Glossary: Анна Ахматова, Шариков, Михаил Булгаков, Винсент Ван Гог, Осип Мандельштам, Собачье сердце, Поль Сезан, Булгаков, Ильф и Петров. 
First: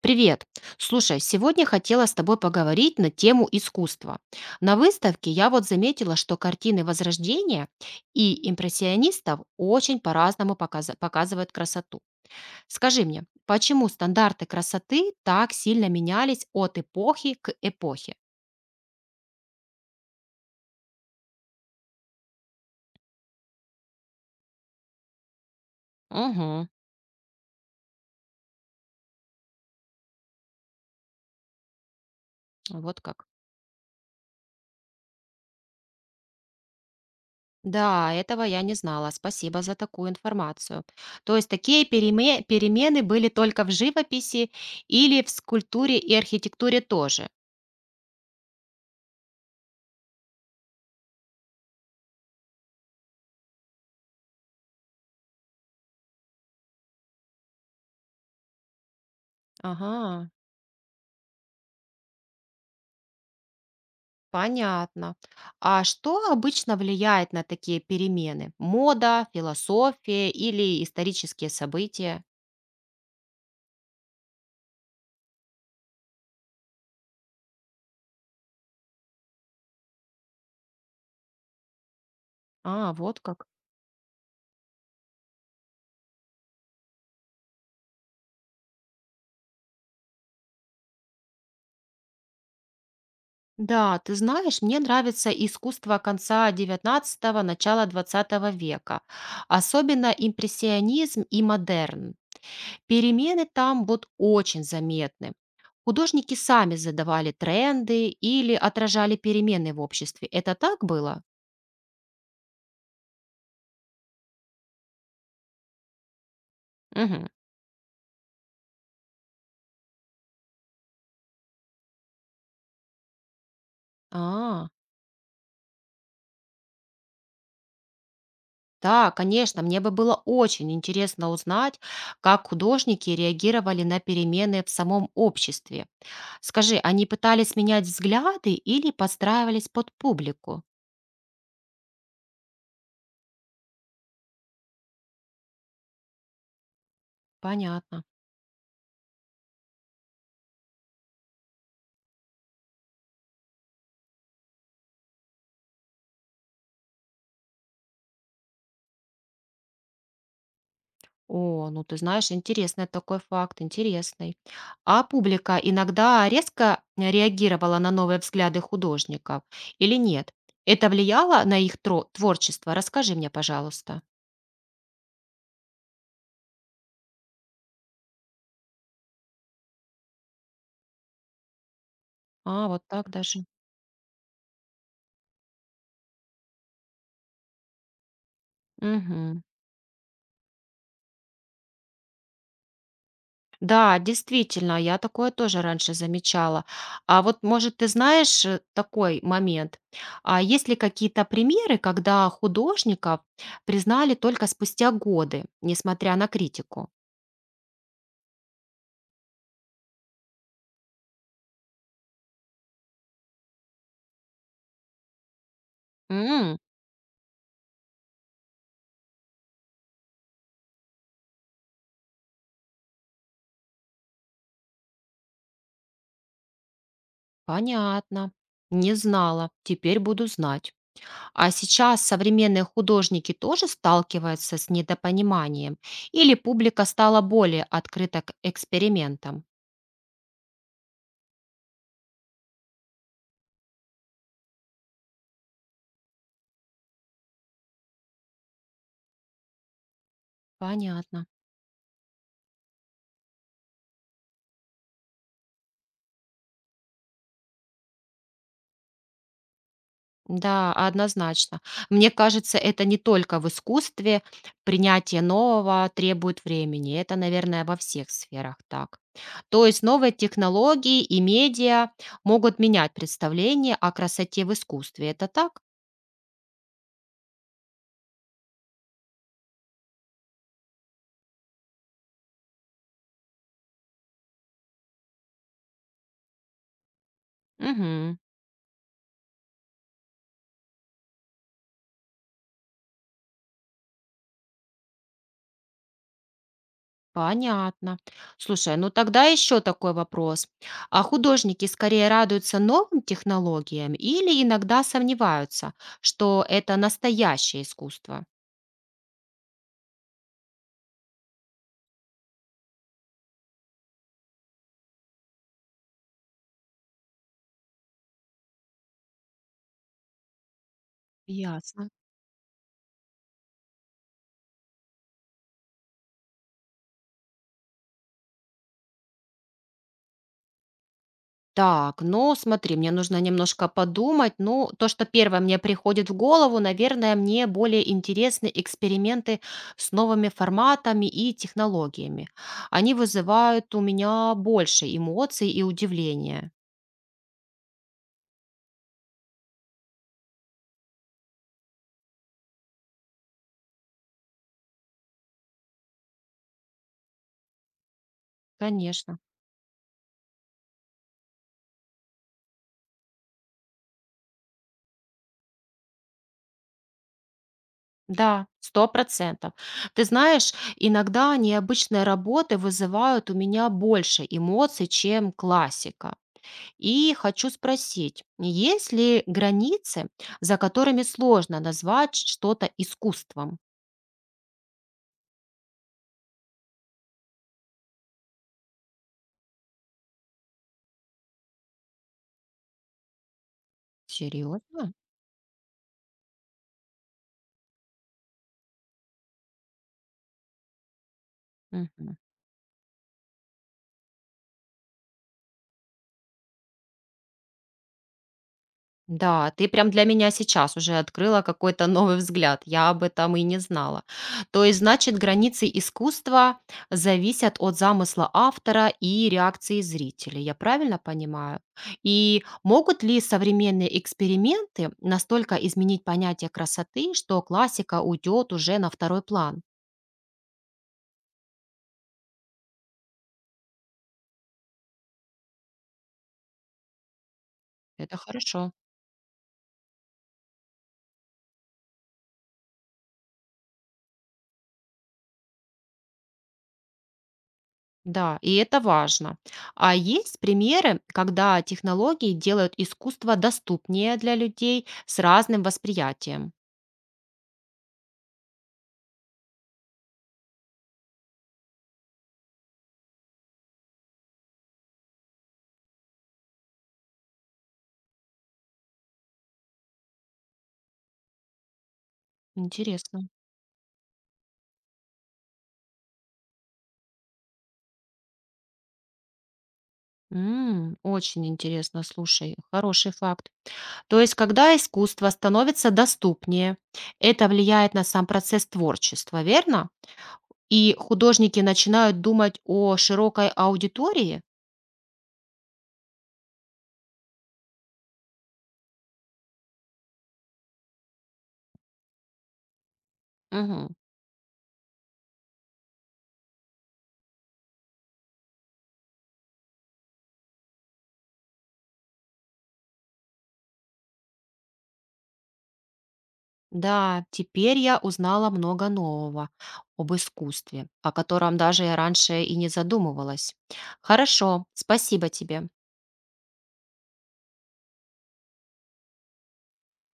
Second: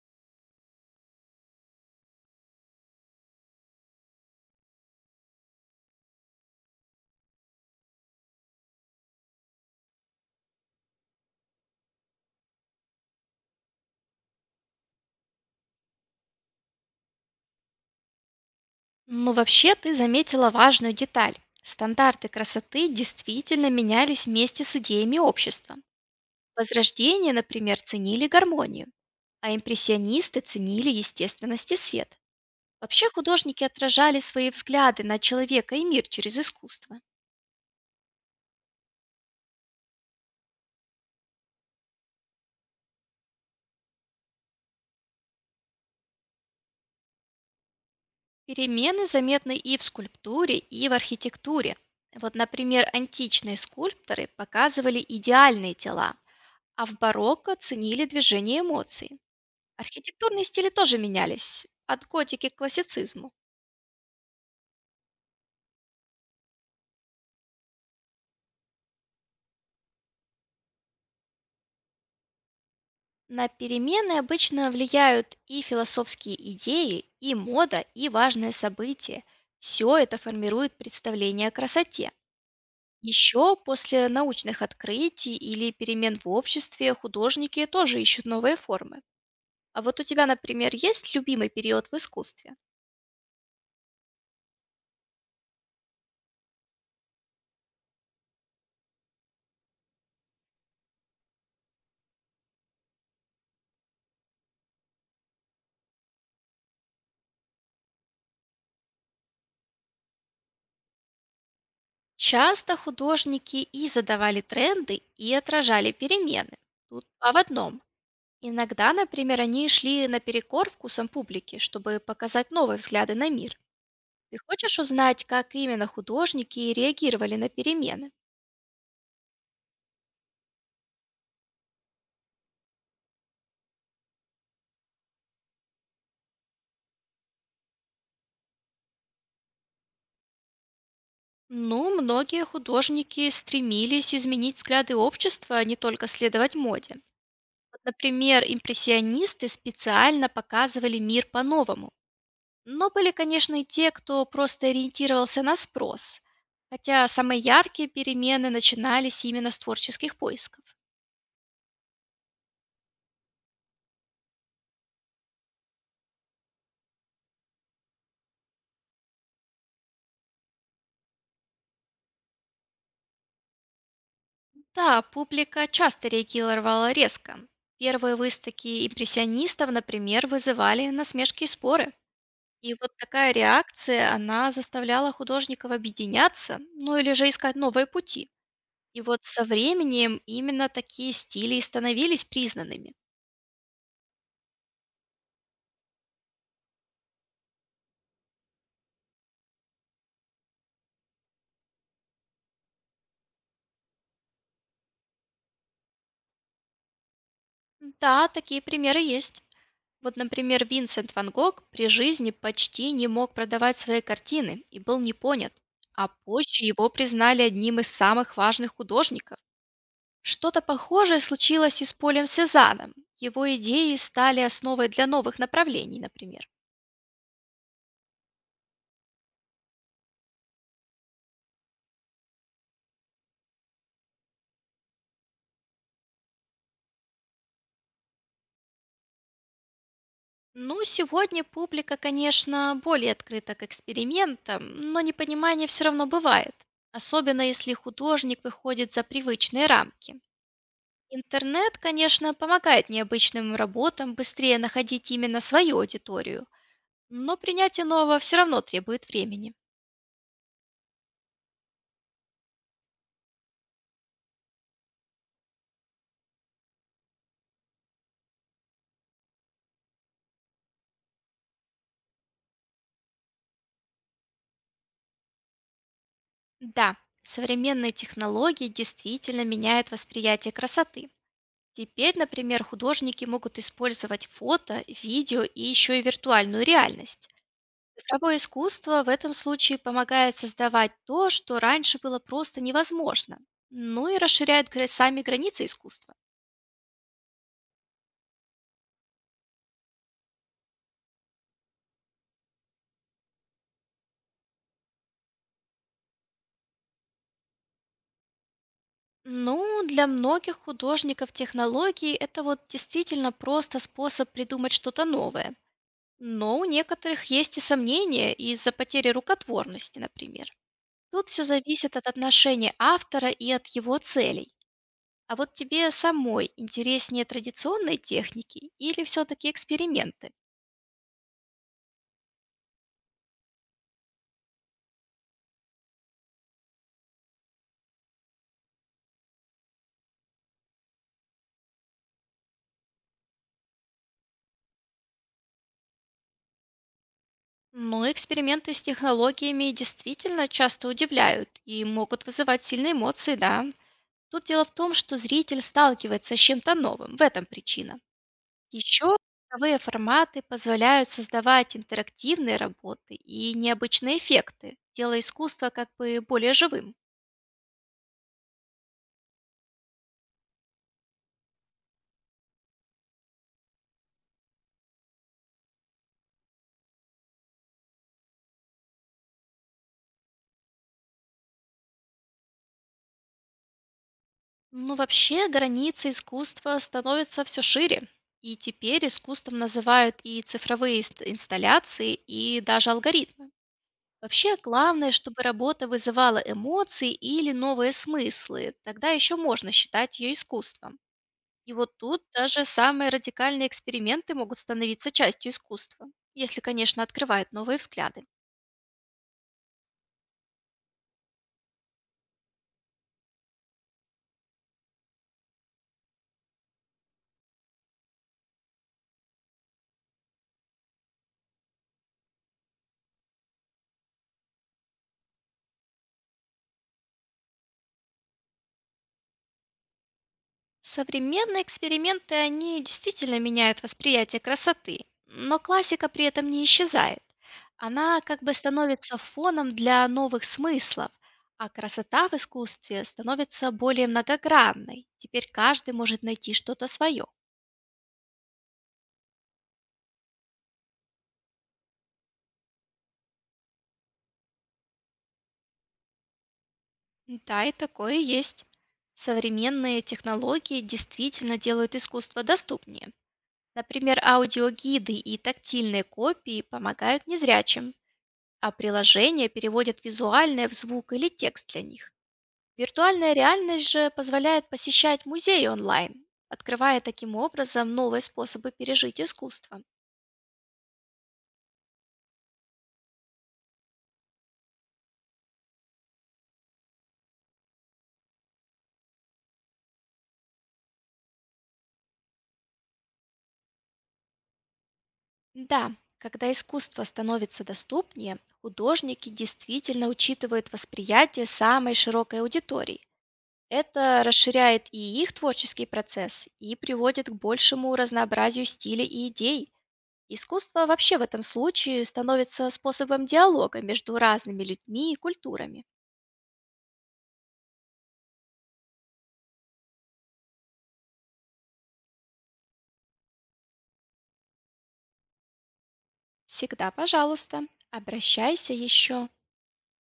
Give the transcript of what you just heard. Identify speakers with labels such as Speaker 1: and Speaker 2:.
Speaker 1: Привет. Слушай, сегодня хотела с тобой поговорить на тему искусства. На выставке я вот заметила, что картины Возрождения и импрессионистов очень по-разному показывают красоту. Скажи мне, почему стандарты красоты так сильно менялись от эпохи к эпохе?
Speaker 2: Ну, вообще, ты заметила важную деталь. Стандарты красоты действительно менялись вместе с идеями общества.
Speaker 1: Угу,
Speaker 2: Возрождение, например, ценили гармонию, а импрессионисты ценили естественность и свет.
Speaker 1: вот
Speaker 2: Вообще
Speaker 1: как.
Speaker 2: художники отражали свои взгляды на человека и мир через искусство.
Speaker 1: Да, этого я не знала. Спасибо за такую информацию. То есть такие перемены были только в живописи или в скульптуре и архитектуре тоже?
Speaker 2: Перемены заметны и в скульптуре, и в архитектуре. Вот, например, античные скульпторы показывали идеальные тела, а в барокко ценили движение эмоций.
Speaker 1: Ага,
Speaker 2: Архитектурные стили тоже менялись, от готики к классицизму.
Speaker 1: понятно. А что обычно влияет на такие перемены? Мода, философия или исторические события?
Speaker 2: На перемены обычно влияют и философские идеи, и мода, и важные события. Все это формирует представление о красоте.
Speaker 1: А, вот как.
Speaker 2: Еще после научных открытий или перемен в обществе художники тоже ищут новые формы. А вот у тебя, например, есть любимый период в искусстве?
Speaker 1: Да, ты знаешь, мне нравится искусство конца девятнадцатого начала двадцатого века, особенно импрессионизм и модерн. Перемены там вот очень заметны. Художники сами задавали тренды или отражали перемены в обществе. Это так было?
Speaker 2: Часто художники и задавали тренды, и отражали перемены. Тут
Speaker 1: Мгм.
Speaker 2: два в одном. Иногда, например, они шли наперекор вкусам публики, чтобы показать новые взгляды на мир. Ты
Speaker 1: А.
Speaker 2: хочешь узнать, как именно художники реагировали на перемены?
Speaker 1: Да, конечно, мне бы было очень интересно узнать, как художники реагировали на перемены в самом обществе. Скажи, они пытались менять взгляды или подстраивались под публику?
Speaker 2: Ну, многие художники стремились изменить взгляды общества, а не только следовать моде. Вот,
Speaker 1: Понятно.
Speaker 2: например, импрессионисты специально показывали мир по-новому. Но были, конечно, и те, кто просто ориентировался на спрос. Хотя самые яркие перемены начинались именно с творческих поисков.
Speaker 1: О, ну ты знаешь, интересный такой факт, интересный. А публика иногда резко реагировала на новые взгляды художников или нет? Это влияло на их творчество? Расскажи мне, пожалуйста.
Speaker 2: Да, публика часто реагировала резко. Первые выставки импрессионистов, например, вызывали насмешки и споры.
Speaker 1: А,
Speaker 2: И
Speaker 1: вот
Speaker 2: вот
Speaker 1: так
Speaker 2: такая
Speaker 1: даже.
Speaker 2: реакция, она заставляла художников объединяться, ну или же искать новые пути. И вот
Speaker 1: Мгм.
Speaker 2: со временем именно такие стили и становились признанными.
Speaker 1: Да, действительно, я такое тоже раньше замечала. А вот, может, ты знаешь такой момент? А есть ли какие-то примеры, когда художников признали только спустя годы, несмотря на критику?
Speaker 2: Да, такие примеры есть. Вот, например, Винсент Ван Гог при жизни почти не мог продавать свои картины и был не понят, а
Speaker 1: М,
Speaker 2: позже его признали одним из самых важных художников. Что-то похожее случилось и с Полем Сезаном. Его идеи стали основой для новых направлений, например.
Speaker 1: понятно. Не знала. Теперь буду знать. А сейчас современные художники тоже сталкиваются с недопониманием? Или публика стала более открыта к экспериментам?
Speaker 2: Ну, сегодня публика, конечно, более открыта к экспериментам, но непонимание все равно бывает, особенно если художник выходит за привычные рамки.
Speaker 1: Понятно.
Speaker 2: Интернет, конечно, помогает необычным работам быстрее находить именно свою аудиторию, но принятие нового все равно требует времени.
Speaker 1: Да, однозначно. Мне кажется, это не только в искусстве. Принятие нового требует времени. Это, наверное, во всех сферах так. То есть новые технологии и медиа могут менять представление о красоте в искусстве. Это так?
Speaker 2: Да, современные технологии действительно меняют восприятие красоты. Теперь, например, художники могут использовать фото, видео и еще и виртуальную реальность.
Speaker 1: Мгм.
Speaker 2: Цифровое искусство в этом случае помогает создавать то, что раньше было просто невозможно, ну и расширяет сами границы искусства.
Speaker 1: Понятно. Слушай, ну тогда еще такой вопрос. А художники скорее радуются новым технологиям или иногда сомневаются, что это настоящее искусство?
Speaker 2: Ну, для многих художников технологии это вот действительно просто способ придумать что-то новое. Но у некоторых есть и сомнения из-за потери рукотворности, например. Тут все
Speaker 1: Ясно.
Speaker 2: зависит от отношения автора и от его целей. А вот тебе самой интереснее традиционные техники или все-таки эксперименты?
Speaker 1: Так, ну смотри, мне нужно немножко подумать. Ну, то, что первое мне приходит в голову, наверное, мне более интересны эксперименты с новыми форматами и технологиями. Они вызывают у меня больше эмоций и удивления.
Speaker 2: Ну, эксперименты с технологиями действительно часто удивляют и могут вызывать сильные эмоции, да. Тут дело в том, что зритель сталкивается с чем-то новым, в этом причина. Еще
Speaker 1: Конечно.
Speaker 2: цифровые форматы позволяют создавать интерактивные работы и необычные эффекты, делая искусство как бы более живым.
Speaker 1: Да, 100%. Ты знаешь, иногда необычные работы вызывают у меня больше эмоций, чем классика. И хочу спросить, есть ли границы, за которыми сложно назвать что-то искусством?
Speaker 2: Ну, вообще, границы искусства становятся все шире. И теперь искусством называют и цифровые инсталляции, и даже алгоритмы. Вообще,
Speaker 1: Серьезно?
Speaker 2: главное, чтобы работа вызывала эмоции или новые смыслы. Тогда еще можно считать ее искусством. И вот
Speaker 1: Мгм.
Speaker 2: тут даже самые радикальные эксперименты могут становиться частью искусства, если, конечно, открывают новые взгляды.
Speaker 1: Да, ты прям для меня сейчас уже открыла какой-то новый взгляд. Я об этом и не знала. То есть, значит, границы искусства зависят от замысла автора и реакции зрителей. Я правильно понимаю? И могут ли современные эксперименты настолько изменить понятие красоты, что классика уйдет уже на второй план?
Speaker 2: Современные эксперименты, они действительно меняют восприятие красоты, но классика при этом не исчезает.
Speaker 1: Это
Speaker 2: Она как бы
Speaker 1: хорошо.
Speaker 2: становится фоном для новых смыслов, а красота в искусстве становится более многогранной. Теперь каждый может найти что-то свое.
Speaker 1: Да, и это важно. А есть примеры, когда технологии делают искусство доступнее для людей с разным восприятием?
Speaker 2: Да, и такое есть. Современные технологии действительно делают искусство доступнее. Например, аудиогиды и тактильные копии помогают незрячим, а приложения переводят визуальное в звук или текст для них.
Speaker 1: Интересно.
Speaker 2: Виртуальная реальность же позволяет посещать музеи онлайн, открывая таким образом новые способы пережить искусство.
Speaker 1: М, очень интересно, слушай, хороший факт. То есть, когда искусство становится доступнее, это влияет на сам процесс творчества, верно? И художники начинают думать о широкой аудитории?
Speaker 2: Да, когда искусство становится доступнее, художники действительно учитывают восприятие самой широкой аудитории. Это расширяет и их творческий процесс, и приводит к большему разнообразию стилей и идей. Искусство вообще в этом случае становится способом диалога между разными людьми и культурами.
Speaker 1: Да, теперь я узнала много нового об искусстве, о котором даже я раньше и не задумывалась. Хорошо, спасибо тебе.
Speaker 2: Всегда, пожалуйста, обращайся еще.